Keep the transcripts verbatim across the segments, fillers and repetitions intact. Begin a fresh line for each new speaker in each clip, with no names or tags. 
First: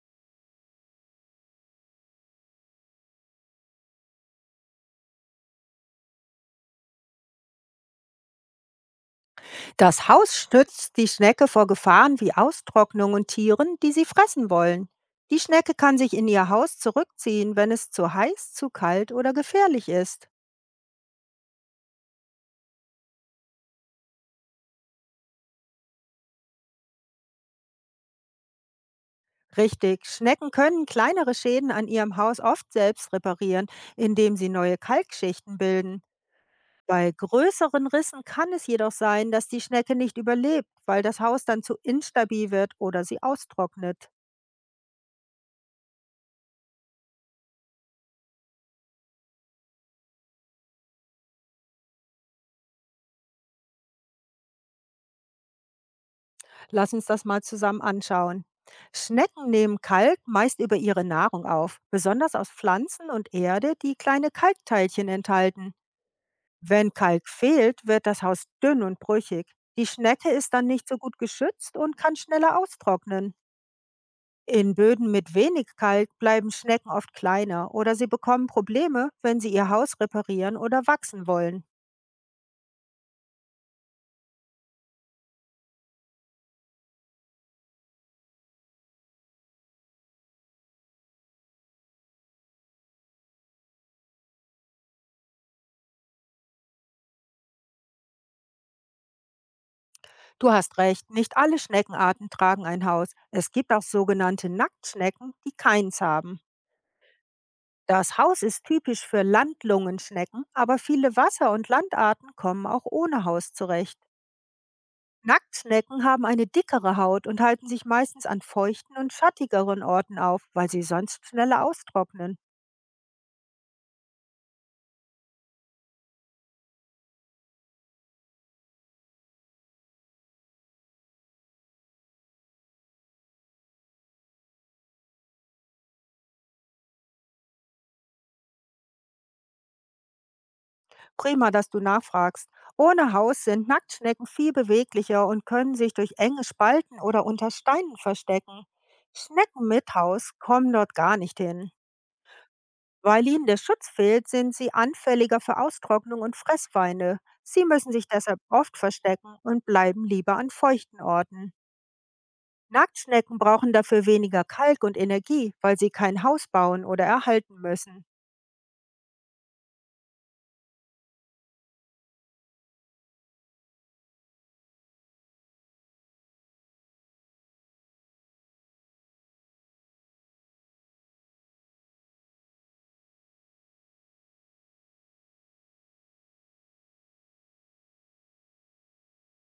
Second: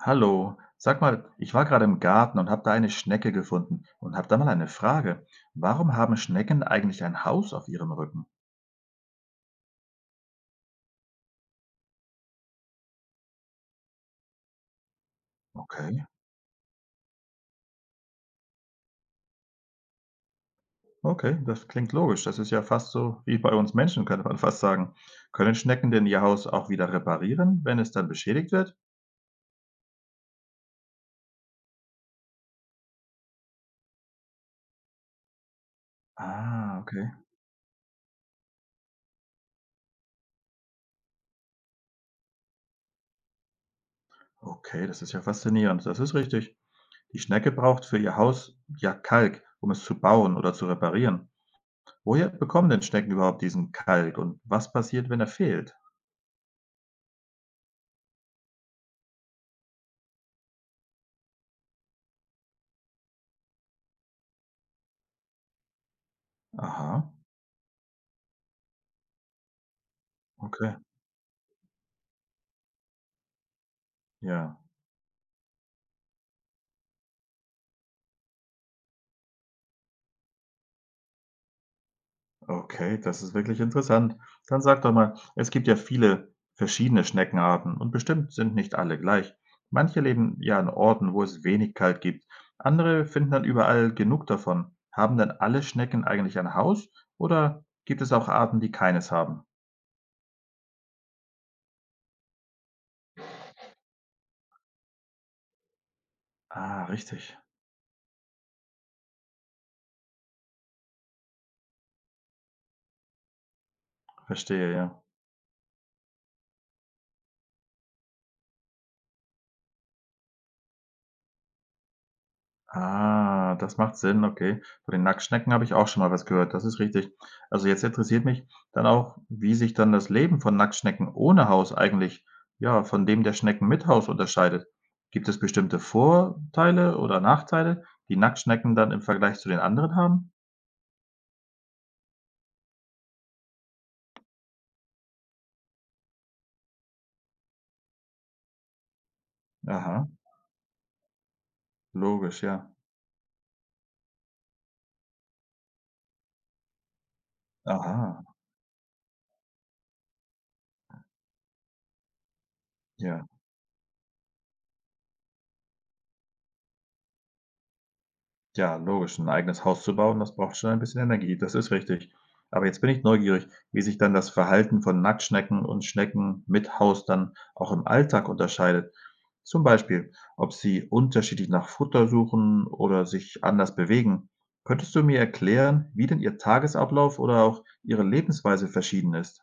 Hallo, sag mal, ich war gerade im Garten und habe da eine Schnecke gefunden und habe da mal eine Frage. Warum haben Schnecken eigentlich ein Haus auf ihrem Rücken?
Das Haus schützt die Schnecke vor Gefahren wie Austrocknung und Tieren, die sie fressen wollen. Die Schnecke kann
Okay,
sich in ihr Haus zurückziehen, wenn es zu heiß, zu kalt oder gefährlich ist.
okay, das klingt logisch. Das ist ja fast so wie bei uns Menschen, könnte man fast sagen. Können Schnecken denn ihr Haus auch wieder reparieren, wenn es dann beschädigt wird?
Richtig, Schnecken können kleinere Schäden an ihrem Haus oft selbst reparieren, indem sie neue Kalkschichten bilden.
Ah, okay.
Bei größeren Rissen kann es jedoch sein, dass die Schnecke nicht überlebt, weil das Haus dann zu instabil wird oder sie austrocknet.
Okay, das ist ja faszinierend. Das ist richtig. Die Schnecke braucht für ihr Haus ja Kalk, um es zu bauen oder zu reparieren. Woher bekommen denn Schnecken überhaupt diesen Kalk und was passiert, wenn er fehlt?
Lass uns das mal zusammen anschauen. Schnecken nehmen Kalk meist über ihre Nahrung auf, besonders aus Pflanzen und Erde, die kleine Kalkteilchen enthalten. Wenn
Aha.
Kalk fehlt, wird das Haus dünn und brüchig. Die Schnecke ist dann
Okay,
nicht so gut geschützt und kann schneller austrocknen.
ja,
In Böden mit wenig Kalk bleiben Schnecken oft kleiner oder sie bekommen Probleme, wenn sie ihr Haus reparieren oder wachsen wollen.
okay, das ist wirklich interessant. Dann sag doch mal, es gibt ja viele verschiedene Schneckenarten und bestimmt sind nicht alle gleich. Manche leben ja an Orten, wo es wenig Kalt gibt. Andere finden dann überall genug davon. Haben dann alle Schnecken eigentlich ein Haus oder gibt es auch Arten, die keines haben?
Du hast recht, nicht alle Schneckenarten tragen ein Haus. Es gibt auch sogenannte Nacktschnecken, die keins haben.
Ah, richtig.
Das Haus ist typisch für Landlungenschnecken, aber viele Wasser- und Landarten kommen auch ohne Haus zurecht.
Verstehe, ja.
Nacktschnecken haben eine dickere Haut und halten sich meistens an feuchten und schattigeren Orten auf, weil sie sonst schneller austrocknen.
Ah, das macht Sinn, okay. Von den Nacktschnecken habe ich auch schon mal was gehört, das ist richtig. Also jetzt interessiert mich dann auch, wie sich dann das Leben von Nacktschnecken ohne Haus eigentlich, ja, von dem der Schnecken mit Haus unterscheidet. Gibt es bestimmte Vorteile oder Nachteile, die Nacktschnecken dann im Vergleich zu den anderen haben?
Prima, dass du nachfragst. Ohne Haus sind Nacktschnecken viel beweglicher und können sich durch enge Spalten oder unter Steinen verstecken. Schnecken mit
Aha,
Haus kommen dort gar nicht hin.
logisch, ja.
Weil ihnen der Schutz fehlt, sind sie anfälliger für Austrocknung und Fressweine. Sie müssen sich
Aha,
deshalb oft verstecken und bleiben lieber an feuchten Orten.
ja.
Nacktschnecken brauchen dafür weniger Kalk und Energie, weil sie kein Haus bauen oder erhalten müssen.
Ja, logisch, 'n eigenes Haus zu bauen, das braucht schon ein bisschen Energie, das ist richtig. Aber jetzt bin ich neugierig, wie sich dann das Verhalten von Nacktschnecken und Schnecken mit Haus dann auch im Alltag unterscheidet. Zum Beispiel, ob sie unterschiedlich nach Futter suchen oder sich anders bewegen. Könntest du mir erklären, wie denn ihr Tagesablauf oder auch ihre Lebensweise verschieden ist?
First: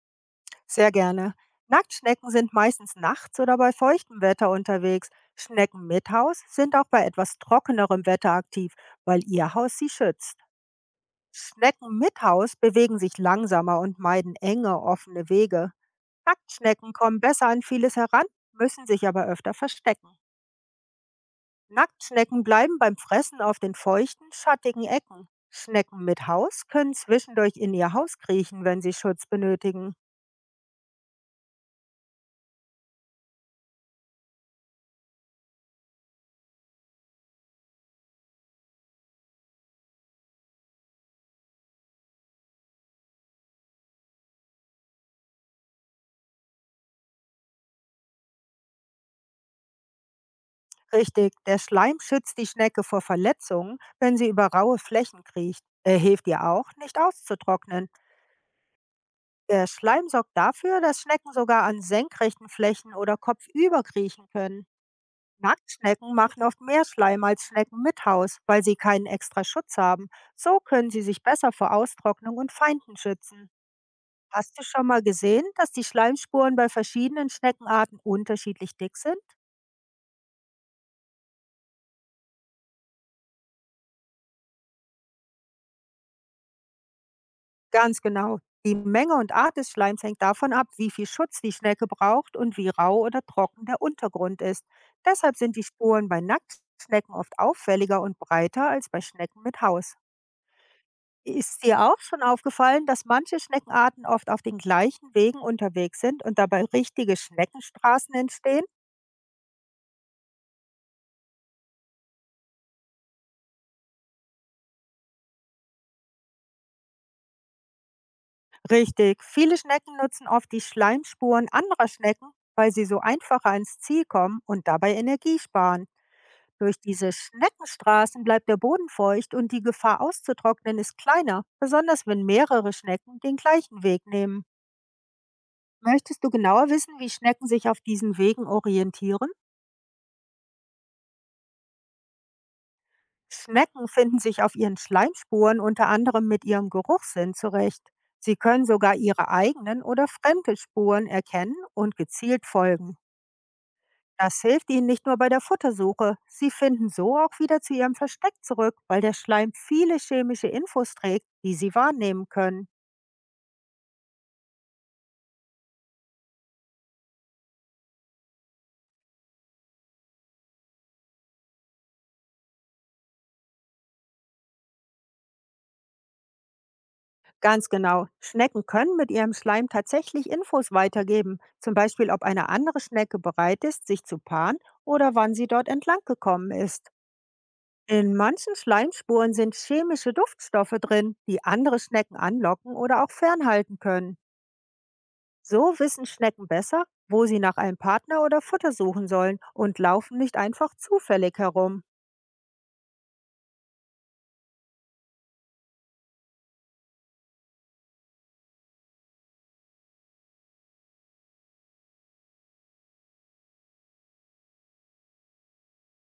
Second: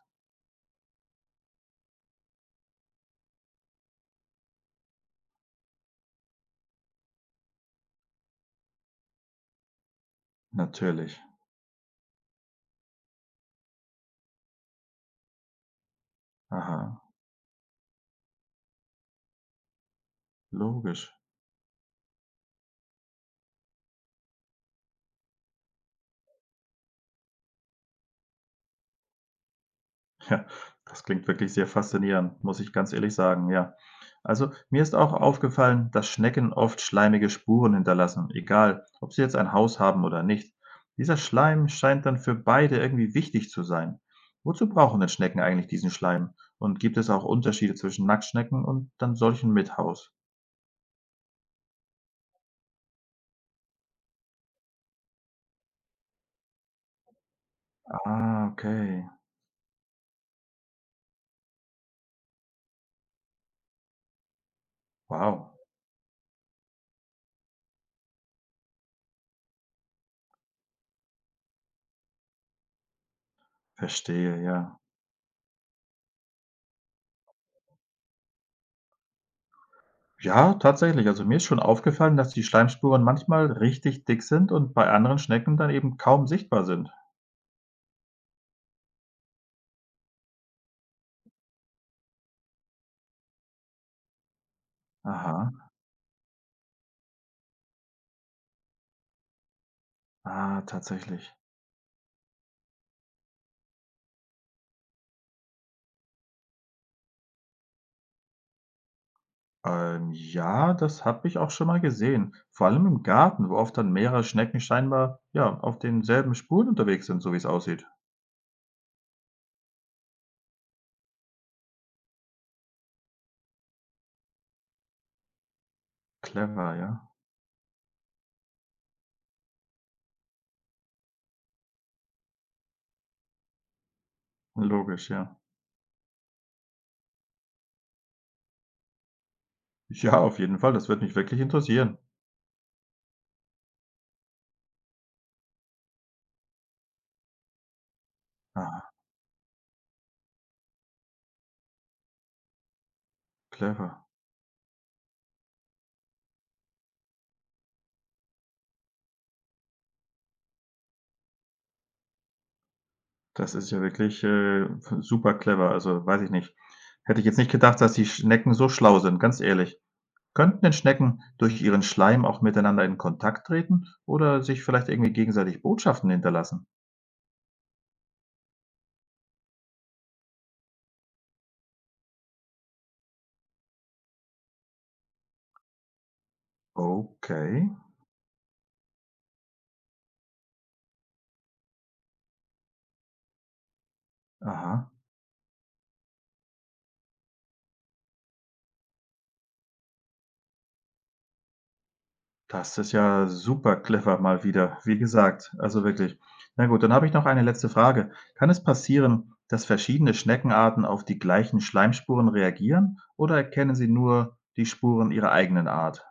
Sehr gerne. Nacktschnecken sind meistens nachts oder bei feuchtem Wetter unterwegs. Schnecken mit Haus sind auch bei etwas trockenerem Wetter aktiv, weil ihr Haus sie schützt.
Natürlich.
Schnecken mit Haus bewegen sich langsamer und meiden enge, offene Wege.
Aha,
Nacktschnecken kommen besser an vieles heran, müssen sich aber öfter verstecken.
logisch.
Nacktschnecken bleiben beim Fressen auf den feuchten, schattigen Ecken. Schnecken mit Haus können zwischendurch in ihr Haus kriechen, wenn sie Schutz benötigen.
Das klingt wirklich sehr faszinierend, muss ich ganz ehrlich sagen, ja. Also, mir ist auch aufgefallen, dass Schnecken oft schleimige Spuren hinterlassen, egal, ob sie jetzt ein Haus haben oder nicht. Dieser Schleim scheint dann für beide irgendwie wichtig zu sein. Wozu brauchen denn Schnecken eigentlich diesen Schleim? Und gibt es auch Unterschiede zwischen Nacktschnecken und dann solchen mit Haus?
Richtig, der Schleim schützt die Schnecke vor Verletzungen, wenn sie über raue Flächen kriecht. Er hilft ihr auch, nicht auszutrocknen.
Ah, okay.
Der Schleim sorgt dafür, dass Schnecken sogar an senkrechten Flächen oder kopfüber kriechen können.
Wow.
Nacktschnecken machen oft mehr Schleim als Schnecken mit Haus, weil sie keinen extra Schutz haben. So können sie sich besser vor Austrocknung und Feinden schützen.
Verstehe,
Hast du
ja.
schon mal gesehen, dass die Schleimspuren bei verschiedenen Schneckenarten unterschiedlich dick sind?
Ja, tatsächlich. Also mir ist schon aufgefallen, dass die Schleimspuren manchmal richtig dick sind und bei anderen Schnecken dann eben kaum sichtbar sind.
Ganz genau. Die Menge und Art des Schleims hängt davon ab, wie viel Schutz die Schnecke braucht und wie rau oder trocken der Untergrund ist. Deshalb
Aha.
sind die Spuren bei Nacktschnecken oft auffälliger und breiter als bei Schnecken mit Haus.
Ah, tatsächlich.
Ist dir auch schon aufgefallen, dass manche Schneckenarten oft auf den gleichen Wegen unterwegs sind und dabei richtige Schneckenstraßen entstehen?
Ähm, ja, das habe ich auch schon mal gesehen. Vor allem im Garten, wo oft dann mehrere Schnecken scheinbar, ja, auf denselben Spuren unterwegs sind, so wie es aussieht.
Richtig, viele Schnecken nutzen oft die Schleimspuren anderer Schnecken, weil sie so einfacher ans Ziel kommen und dabei Energie sparen.
Clever,
Durch
ja.
diese Schneckenstraßen bleibt der Boden feucht und die Gefahr auszutrocknen ist kleiner, besonders wenn mehrere Schnecken den gleichen Weg nehmen.
Logisch, ja.
Möchtest du genauer wissen, wie Schnecken sich auf diesen Wegen orientieren?
Ja, auf jeden Fall. Das würde mich wirklich interessieren.
Schnecken finden sich auf ihren Schleimspuren unter anderem mit ihrem Geruchssinn zurecht. Sie können
Ah,
sogar ihre eigenen oder fremde Spuren erkennen und gezielt folgen.
clever.
Das hilft ihnen nicht nur bei der Futtersuche. Sie finden so auch wieder zu ihrem Versteck zurück, weil der Schleim viele chemische Infos trägt, die sie wahrnehmen können.
Das ist ja wirklich, äh, super clever. Also, weiß ich nicht. Hätte ich jetzt nicht gedacht, dass die Schnecken so schlau sind, ganz ehrlich. Könnten denn Schnecken durch ihren Schleim auch miteinander in Kontakt treten oder sich vielleicht irgendwie gegenseitig Botschaften hinterlassen?
Ganz genau. Schnecken können mit ihrem Schleim tatsächlich Infos weitergeben. Zum Beispiel, ob eine andere Schnecke bereit ist, sich zu paaren oder wann sie dort entlang gekommen ist.
Okay,
In manchen Schleimspuren sind chemische Duftstoffe drin, die andere Schnecken anlocken oder auch fernhalten können.
aha.
So wissen Schnecken besser, wo sie nach einem Partner oder Futter suchen sollen und laufen nicht einfach zufällig herum.
Das ist ja super clever mal wieder, wie gesagt, also wirklich. Na gut, dann habe ich noch eine letzte Frage. Kann es passieren, dass verschiedene Schneckenarten auf die gleichen Schleimspuren reagieren oder erkennen sie nur die Spuren ihrer eigenen Art?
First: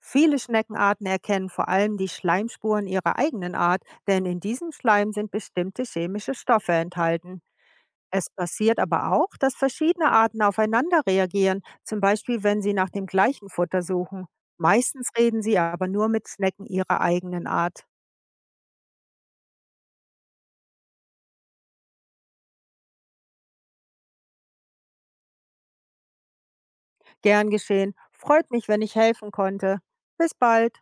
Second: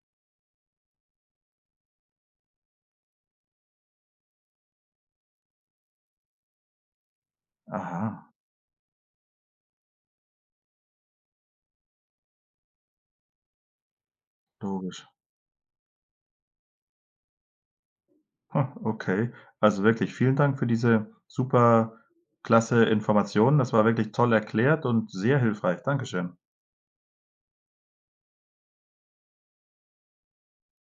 Viele Schneckenarten erkennen vor allem die Schleimspuren ihrer eigenen Art, denn in diesem Schleim sind bestimmte chemische Stoffe enthalten. Es
Aha,
passiert aber auch, dass verschiedene Arten aufeinander reagieren, zum Beispiel wenn sie nach dem gleichen Futter suchen.
logisch.
Meistens reden sie aber nur mit Schnecken ihrer eigenen Art.
Ha, okay, also wirklich vielen Dank für diese super klasse Informationen. Das war wirklich toll erklärt und sehr hilfreich. Dankeschön.
Gern geschehen, freut mich, wenn ich helfen konnte. Bis bald.